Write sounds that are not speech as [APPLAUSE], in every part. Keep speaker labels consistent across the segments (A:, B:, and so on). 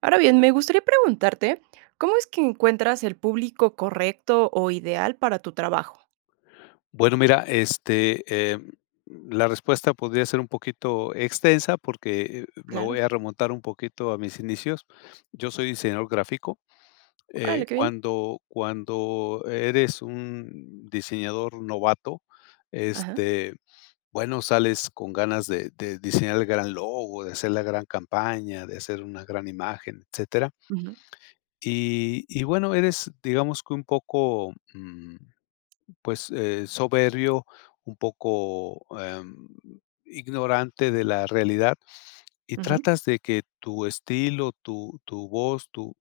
A: Ahora bien, me gustaría preguntarte, ¿cómo es que encuentras el público correcto o ideal para tu trabajo?
B: Bueno, mira, este, la respuesta podría ser un poquito extensa porque me
A: Claro.
B: voy a remontar un poquito a mis inicios. Yo soy diseñador gráfico. Eh,
A: Órale, qué bien.
B: cuando, cuando eres un diseñador novato,
A: Ajá.
B: este, bueno, sales con ganas de diseñar el gran logo, de hacer la gran campaña, de hacer una gran imagen, etcétera.
A: Ujú,
B: Y bueno, eres, digamos que un poco pues, soberbio, un poco, ignorante de la realidad, y
A: ujú.
B: tratas de que tu estilo, tu voz, tu,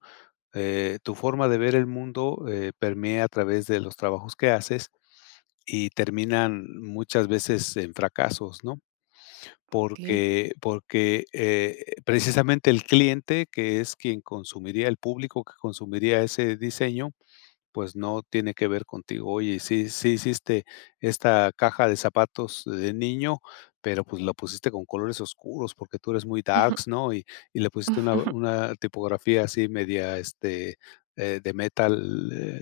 B: eh, tu forma de ver el mundo, permee a través de los trabajos que haces, y terminan muchas veces en fracasos, ¿no?
A: Okey.
B: Porque precisamente el cliente, que es quien consumiría, el público que consumiría ese diseño, pues no tiene que ver contigo. Oye, sí hiciste esta caja de zapatos de niño, pero, pues, la pusiste con colores oscuros porque tú eres muy
A: [LAUGHS]
B: darks, ¿no? Y le pusiste una tipografía así media, de metal, eh,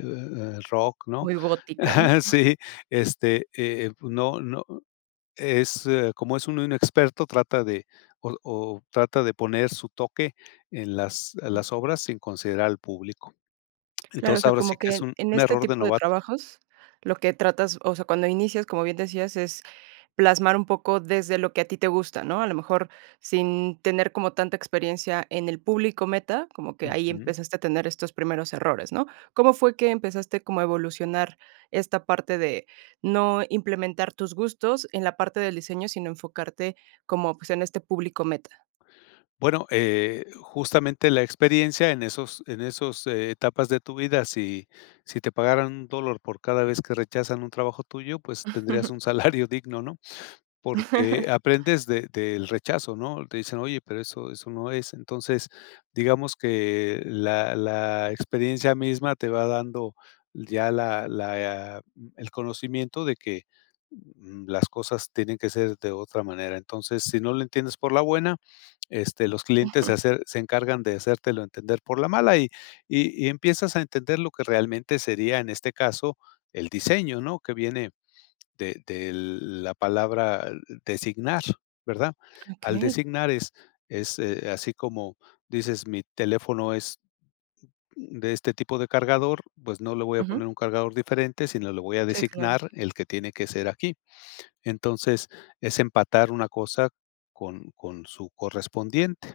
B: eh, rock, ¿no?
A: Muy gótica, ¿no?
B: [LAUGHS] Sí, pues, no es, como es uno inexperto, trata de o trata de poner su toque en las
A: Ujú.
B: las obras sin considerar al público.
A: Claro, o
B: Entonces,
A: sea,
B: ahora sí
A: como
B: que
A: que
B: es
A: en
B: un
A: en
B: un
A: este
B: error de
A: tipo de
B: novato.
A: trabajos, lo que tratas, o sea, cuando inicias, como bien decías, es plasmar un poco desde lo que a ti te gusta, ¿no? A lo mejor sin tener como tanta experiencia en el público meta, como que ahí
B: Ujú.
A: empezaste a tener estos primeros errores, ¿no? ¿Cómo fue que empezaste como a evolucionar esta parte de no implementar tus gustos en la parte del diseño, sino enfocarte como, pues, en este público meta?
B: Bueno, justamente la experiencia en esos etapas de tu vida, si si te pagaran un dólar por cada vez que rechazan un trabajo tuyo, pues,
A: [LAUGHS] Ujú.
B: tendrías un [LAUGHS] salario digno, ¿no? Porque aprendes de del rechazo, ¿no? Te dicen: "Oye, pero eso no es". Entonces, digamos que la experiencia misma te va dando ya el conocimiento de que, las cosas tienen que ser de otra manera. Entonces, si no lo entiendes por la buena, este, los clientes se encargan de hacértelo entender por la mala, y empiezas a entender lo que realmente sería, en este caso, el diseño, ¿no? Que viene de la palabra designar, ¿verdad? Al designar es, así como dices, mi teléfono es de este tipo de cargador, pues no le voy a
A: Ujú.
B: poner un cargador diferente, sino le voy a
A: Sí, claro.
B: designar el que tiene que ser aquí. Entonces, es empatar una cosa con su correspondiente.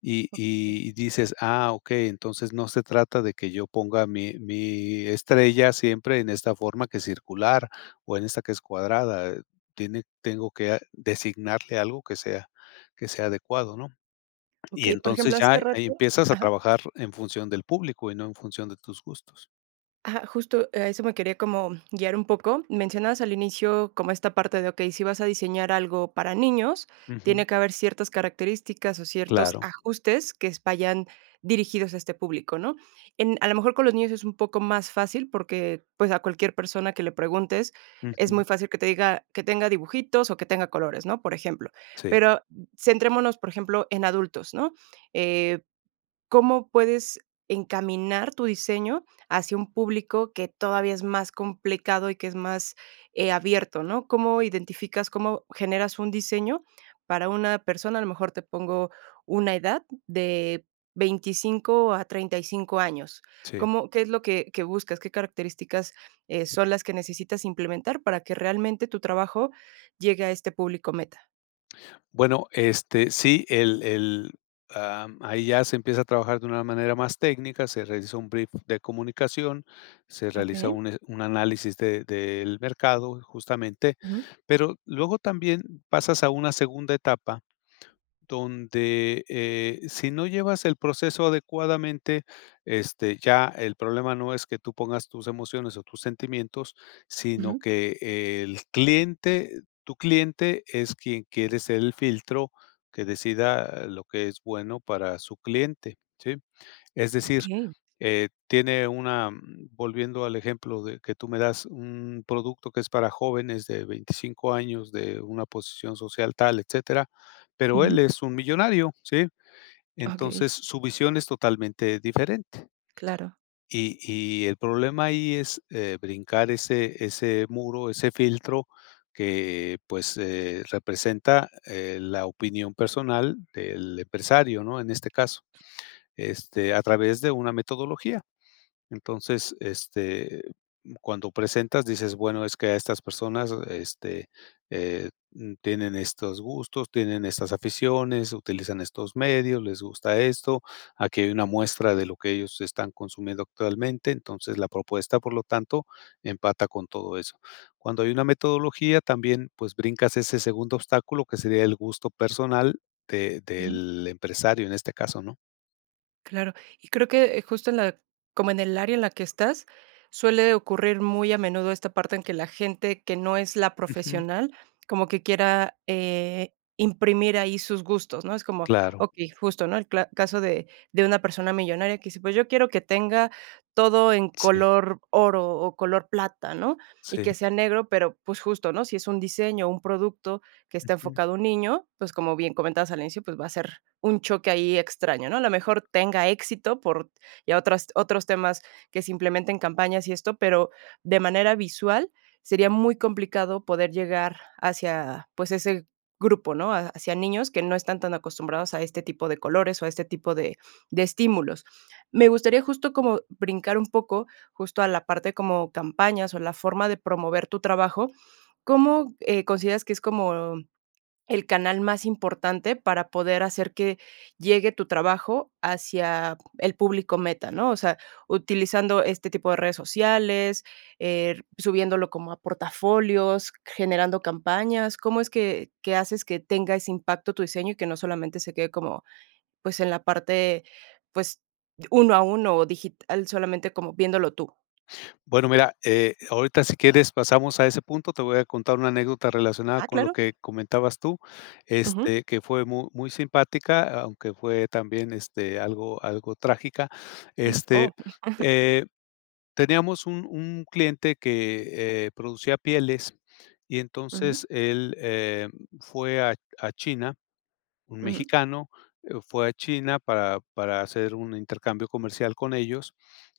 B: Y
A: Sí.
B: y dices: "Ah, okey, entonces no se trata de que yo ponga mi estrella siempre en esta forma que es circular o en esta que es cuadrada, tiene tengo que a designarle algo que sea adecuado", ¿no? Y
A: Okey, por
B: entonces
A: ejemplo, hace
B: ya ahí
A: rato,
B: empiezas a
A: ajá.
B: trabajar en función del público y no en función de tus gustos.
A: Ajá, justo a eso me quería como guiar un poco. Mencionabas al inicio como esta parte de, okey, si vas a diseñar algo para niños,
B: Ujú.
A: tiene que haber ciertas características o ciertos
B: Claro.
A: ajustes que s vayan dirigidos a este público, ¿no? En A lo mejor con los niños es un poco más fácil porque, pues, a cualquier persona que le preguntes, es
B: Ujú.
A: muy fácil que te diga que tenga dibujitos o que tenga colores, ¿no? Por ejemplo.
B: Sí,
A: Pero centrémonos, por ejemplo, en adultos, ¿no? Eh ¿Cómo puedes encaminar tu diseño hacia un público que todavía es más complicado y que es más, abierto, ¿no? ¿Cómo identificas, cómo generas un diseño para una persona? A lo mejor te pongo una edad de 25 a 35 años.
B: sí.
A: ¿Cómo qué es lo que buscas? ¿Qué características, son las que necesitas implementar para que realmente tu trabajo llegue a este público meta?
B: Bueno, este, sí, ahí ya se empieza a trabajar de una manera más técnica, se realiza un brief de comunicación, se realiza
A: Okey.
B: un análisis de del mercado, justamente,
A: Ujú,
B: pero luego también pasas a una segunda etapa donde, si no llevas el proceso adecuadamente, este, ya el problema no es que tú pongas tus emociones o tus sentimientos, sino
A: ujú.
B: que el cliente, tu cliente es quien quiere ser el filtro que decida lo que es bueno para su cliente, ¿sí? Es decir,
A: Okey.
B: tiene una volviendo al ejemplo de que tú me das, un producto que es para jóvenes de 25 años, de una posición social tal, etcétera, pero él
A: Ujú.
B: es un millonario, ¿sí?
A: Okey,
B: Entonces, su visión es totalmente diferente.
A: claro.
B: Y y el problema ahí es, brincar ese muro, ese filtro que, pues, representa, la opinión personal del empresario, ¿no? En este caso, este, a través de una metodología. Entonces, este, cuando presentas, dices, bueno, es que a estas personas, este, tienen estos gustos, tienen estas aficiones, utilizan estos medios, les gusta esto, aquí hay una muestra de lo que ellos están consumiendo actualmente, entonces la propuesta, por lo tanto, empata con todo eso. Cuando hay una metodología, también pues brincas ese segundo obstáculo que sería el gusto personal de del empresario en este caso, ¿no?
A: Claro, y creo que, justo en la como en el área en la que estás, suele ocurrir muy a menudo esta parte en que la gente que no es la
B: Ujú.
A: profesional, como que quiera, imprimir ahí sus gustos, ¿no? Es como,
B: Claro,
A: okey, justo, ¿no? El cla caso de una persona millonaria que dice: "Pues yo quiero que tenga todo en
B: sí,
A: color oro o color plata", ¿no? Y
B: sí.
A: que sea negro, pero, pues, justo, ¿no? Si es un diseño, un producto que está enfocado a un niño, pues, como bien comentabas al inicio, pues, va a ser un choque ahí extraño, ¿no? A lo mejor tenga éxito por ya otras otros temas que se implementen campañas y esto, pero de manera visual sería muy complicado poder llegar hacia, pues, ese grupo, ¿no? Ha Hacia niños que no están tan acostumbrados a este tipo de colores o a este tipo de estímulos. Me gustaría justo como brincar un poco, justo a la parte como campañas o la forma de promover tu trabajo. ¿Cómo, consideras que es como el canal más importante para poder hacer que llegue tu trabajo hacia el público meta, ¿no? O sea, utilizando este tipo de redes sociales, subiéndolo como a portafolios, generando campañas. ¿Cómo es que haces que tenga ese impacto tu diseño y que no solamente se quede como, pues, en la parte, pues, uno a uno o digital, solamente como viéndolo tú?
B: Bueno, mira, ahorita si quieres pasamos a ese punto, te voy a contar una anécdota relacionada
A: Ah,
B: con lo
A: claro.
B: que comentabas tú,
A: Ujú.
B: este, que fue mu muy simpática, aunque fue también, este, algo trágica.
A: Ay.
B: Este,
A: Oh,
B: eh, teníamos un cliente que, producía pieles y
A: ujú,
B: entonces él, fue a China un
A: ujú,
B: mexicano, fue a China para hacer un intercambio comercial con ellos,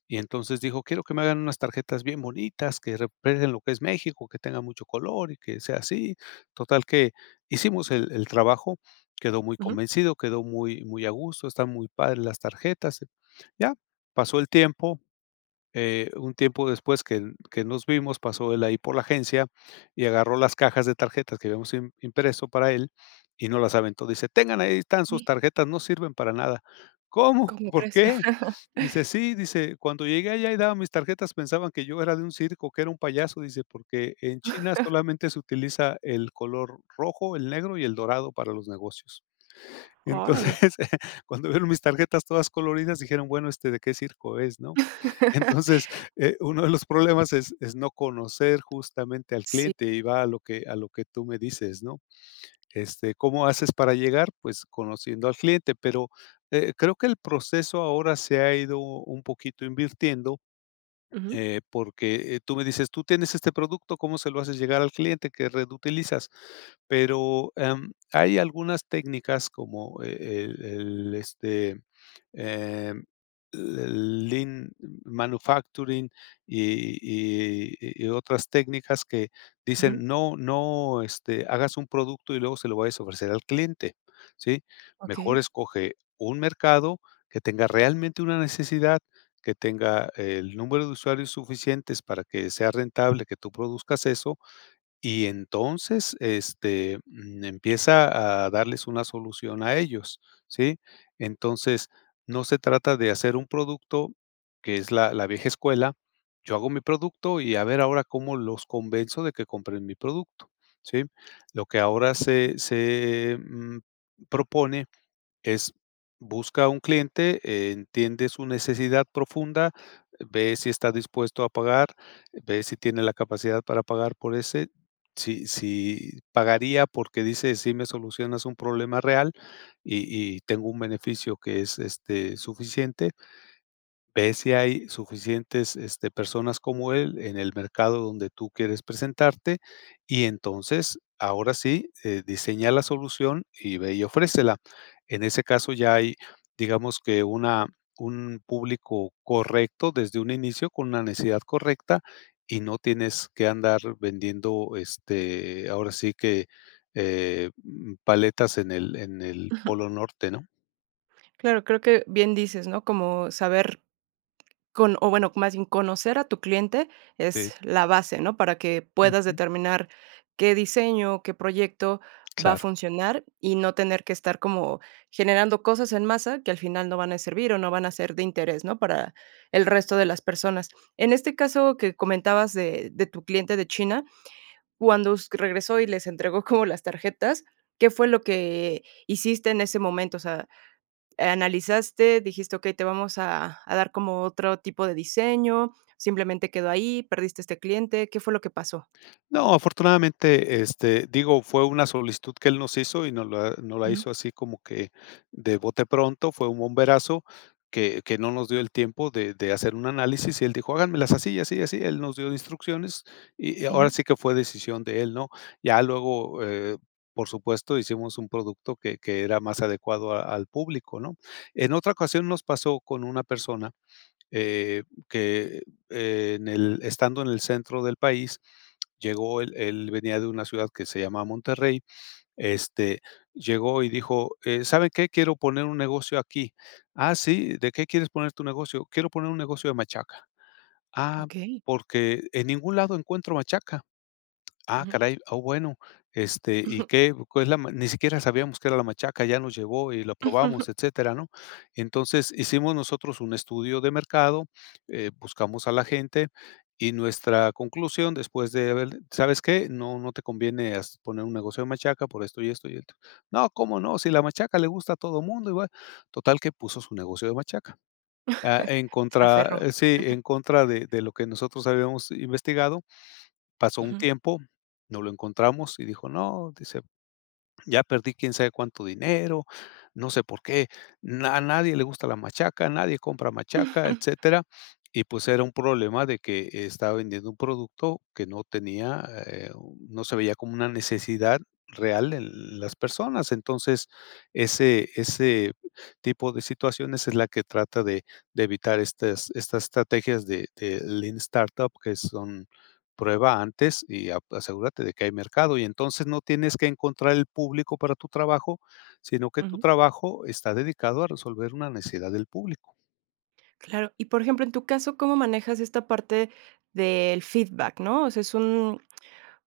B: y entonces dijo: "Quiero que me hagan unas tarjetas bien bonitas, que representen lo que es México, que tenga mucho color y que sea así". Total que hicimos el trabajo, quedó muy
A: ujú.
B: convencido, quedó muy muy a gusto, están muy padres las tarjetas. Ya, pasó el tiempo un tiempo después que nos vimos, pasó él ahí por la agencia y agarró las cajas de tarjetas que habíamos im impreso para él y no las aventó. Dice: "Tengan, ahí están sus tarjetas, no sirven para nada". "¿Cómo? [LAUGHS]
A: ¿Cómo
B: ¿Por
A: crees?
B: qué?"
A: [LAUGHS]
B: Dice: "Sí", dice: "Cuando llegué allá y daba mis tarjetas, pensaban que yo era de un circo, que era un payaso", dice: "Porque en China solamente se utiliza el color rojo, el negro y el dorado para los negocios".
A: Órale.
B: Entonces, [LAUGHS] cuando vieron mis tarjetas todas coloridas, dijeron: "Bueno, este, ¿de qué circo es?", ¿no? [LAUGHS] Entonces,
A: [LAUGHS]
B: uno de los problemas es no conocer justamente al
A: Sí.
B: cliente, y va a lo que tú me dices, ¿no? Este, ¿cómo haces para llegar? Pues, conociendo al cliente, pero, creo que el proceso ahora se ha ido un poquito invirtiendo
A: Ujú,
B: porque, tú me dices: "Tú tienes este producto, ¿cómo se lo haces llegar al cliente que reutilizas?". Pero, hay algunas técnicas como em, el lean manufacturing y y y otras técnicas que
A: ujú.
B: dicen: "No no, este, hagas un producto y luego se lo vayas a ofrecer al cliente", ¿sí?
A: Okey.
B: Mejor escoge un mercado que tenga realmente una necesidad que tenga el número de usuarios suficientes para que sea rentable que tú produzcas eso y entonces, este, empieza a darles una solución a ellos, ¿sí? Entonces, no se trata de hacer un producto, que es la vieja escuela, yo hago mi producto y a ver ahora cómo los convenzo de que compren mi producto, ¿sí? Lo que ahora se propone es busca a un cliente, entiende su necesidad profunda, ve si está dispuesto a pagar, ve si tiene la capacidad para pagar por ese, si pagaría porque dice: "Sí me solucionas un problema real y y tengo un beneficio que es, este, suficiente". Ve si hay suficientes, este, personas como él en el mercado donde tú quieres presentarte y entonces, ahora sí, diseña la solución y ve y ofrécela. En ese caso ya hay, digamos que una un público correcto desde un inicio, con una necesidad correcta y no tienes que andar vendiendo, este, ahora sí que, paletas en el Polo Norte, ¿no?
A: Claro, creo que bien dices, ¿no? Como saber con o bueno, más bien conocer a tu cliente
B: Sí,
A: es la base, ¿no? Para que puedas
B: ujú,
A: determinar qué diseño, qué proyecto va a
B: claro.
A: funcionar y no tener que estar como generando cosas en masa que al final no van a servir o no van a ser de interés, ¿no? Para el resto de las personas. En este caso que comentabas de tu cliente de China, cuando us regresó y les entregó como las tarjetas, ¿qué fue lo que hiciste en ese momento? O sea, ¿analizaste? Dijiste: "Okey, te vamos a dar como otro tipo de diseño", simplemente quedó ahí, perdiste este cliente, ¿qué fue lo que pasó?
B: No, afortunadamente, este, digo, fue una solicitud que él nos hizo y nos la
A: Ujú,
B: hizo así como que de bote pronto, fue un bomberazo que no nos dio el tiempo de hacer un análisis y él dijo, háganmelas así, y así, y así, él nos dio instrucciones y ahora
A: ujú,
B: sí que fue decisión de él, ¿no? Ya luego, por supuesto, hicimos un producto que era más adecuado al público, ¿no? En otra ocasión nos pasó con una persona eh, que estando en el centro del país, llegó él venía de una ciudad que se llama Monterrey, este, llegó y dijo: ¿saben qué? Quiero poner un negocio aquí". "Ah, sí, ¿de qué quieres poner tu negocio?". "Quiero poner un negocio de machaca". "Ah,
A: okey,
B: porque en ningún lado encuentro machaca". Ah,
A: ujú.
B: caray, ah, bueno, este,
A: Ujú.
B: ¿y
A: Ujú.
B: qué? ¿Cuál es la ma? Ni siquiera sabíamos que era la machaca, ya nos llevó y lo probamos,
A: [LAUGHS]
B: etcétera, ¿no? Entonces, hicimos nosotros un estudio de mercado, buscamos a la gente y nuestra conclusión después de haber ¿sabes qué? No, no te conviene has poner un negocio de machaca por esto y esto y esto. No, ¿cómo no? Si la machaca le gusta a todo mundo igual. Total que puso su negocio de machaca. Ah, en
A: Se
B: contra
A: aferró.
B: sí, en contra de lo que nosotros habíamos investigado. Pasó un
A: Ujú,
B: tiempo, no lo encontramos y dijo: "No", dice: "Ya perdí quién sabe cuánto dinero, no sé por qué, na a nadie le gusta la machaca, nadie compra machaca", etcétera. Y, pues, era un problema de que estaba vendiendo un producto que no tenía, no se veía como una necesidad real en las personas. Entonces, ese tipo de situaciones es la que trata de evitar estas estrategias de Lean Startup, que son prueba antes y a asegúrate de que hay mercado, y entonces no tienes que encontrar el público para tu trabajo, sino que tu
A: ujú.
B: trabajo está dedicado a resolver una necesidad del público.
A: Claro. Y, por ejemplo, en tu caso, ¿cómo manejas esta parte del feedback, ¿no? O sea, es un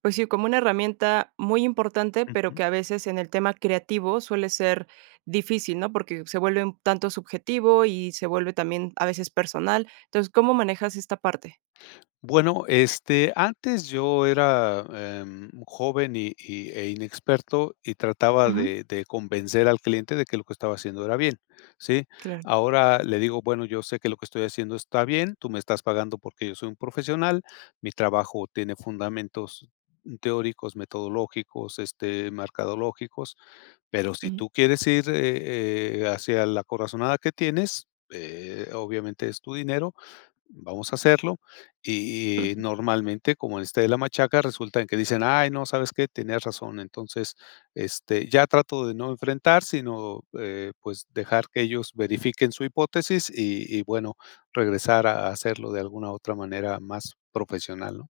A: pues sí, como una herramienta muy importante, pero
B: Ujú.
A: que a veces en el tema creativo suele ser difícil, ¿no? Porque se vuelve un tanto subjetivo y se vuelve también a veces personal. Entonces, ¿cómo manejas esta parte?
B: Bueno, este, antes yo era, joven e inexperto, y trataba
A: Ujú.
B: de convencer al cliente de que lo que estaba haciendo era bien, ¿sí?
A: Claro.
B: Ahora le digo: "Bueno, yo sé que lo que estoy haciendo está bien, tú me estás pagando porque yo soy un profesional, mi trabajo tiene fundamentos teóricos, metodológicos, este, mercadológicos, pero si
A: Ujú.
B: tú quieres ir, hacia la corazonada que tienes, obviamente es tu dinero, vamos a hacerlo". Y, normalmente, como en este de la machaca, resulta en que dicen: "Ay, no, ¿sabes qué? Tenías razón". Entonces, este, ya trato de no enfrentar, sino, pues, dejar que ellos verifiquen su hipótesis y bueno, regresar a hacerlo de alguna otra manera más profesional, ¿no?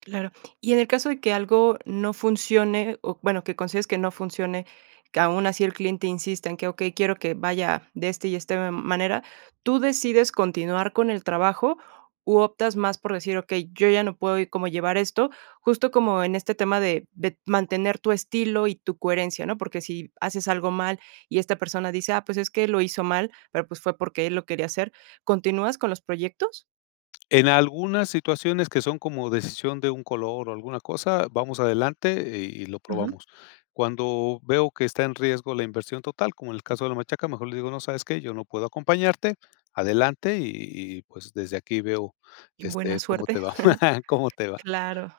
A: Claro. Y en el caso de que algo no funcione, o bueno, que consideres que no funcione, que aún así el cliente insista en que, okey, quiero que vaya de este y esta manera, ¿tú decides continuar con el trabajo u optas más por decir: "Okey, yo ya no puedo como llevar esto", justo como en este tema de mantener tu estilo y tu coherencia, ¿no? Porque si haces algo mal y esta persona dice: "Ah, pues es que lo hizo mal, pero pues fue porque él lo quería hacer", ¿continúas con los proyectos?
B: En algunas situaciones que son como decisión de un color o alguna cosa, vamos adelante y lo
A: Ujú.
B: probamos. Cuando veo que está en riesgo la inversión total, como en el caso de la machaca, mejor le digo: "No, ¿sabes qué? Yo no puedo acompañarte, adelante y pues desde aquí veo,
A: Y buena
B: este, cómo te
A: suerte.
B: va, [LAUGHS] cómo te va".
A: Claro.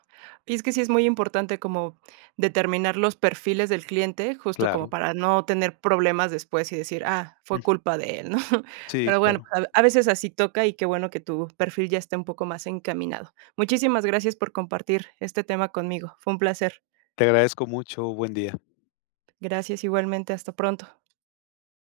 A: Y es que sí es muy importante como determinar los perfiles del cliente, justo como
B: Claro.
A: para no tener problemas después y decir: "Ah, fue
B: Ujú.
A: culpa de él", ¿no? [LAUGHS]
B: Sí,
A: Pero bueno,
B: claro.
A: pues, a veces así toca y qué bueno que tu perfil ya esté un poco más encaminado. Muchísimas gracias por compartir este tema conmigo. Fue un placer.
B: Te agradezco mucho. Buen día.
A: Gracias igualmente. Hasta pronto.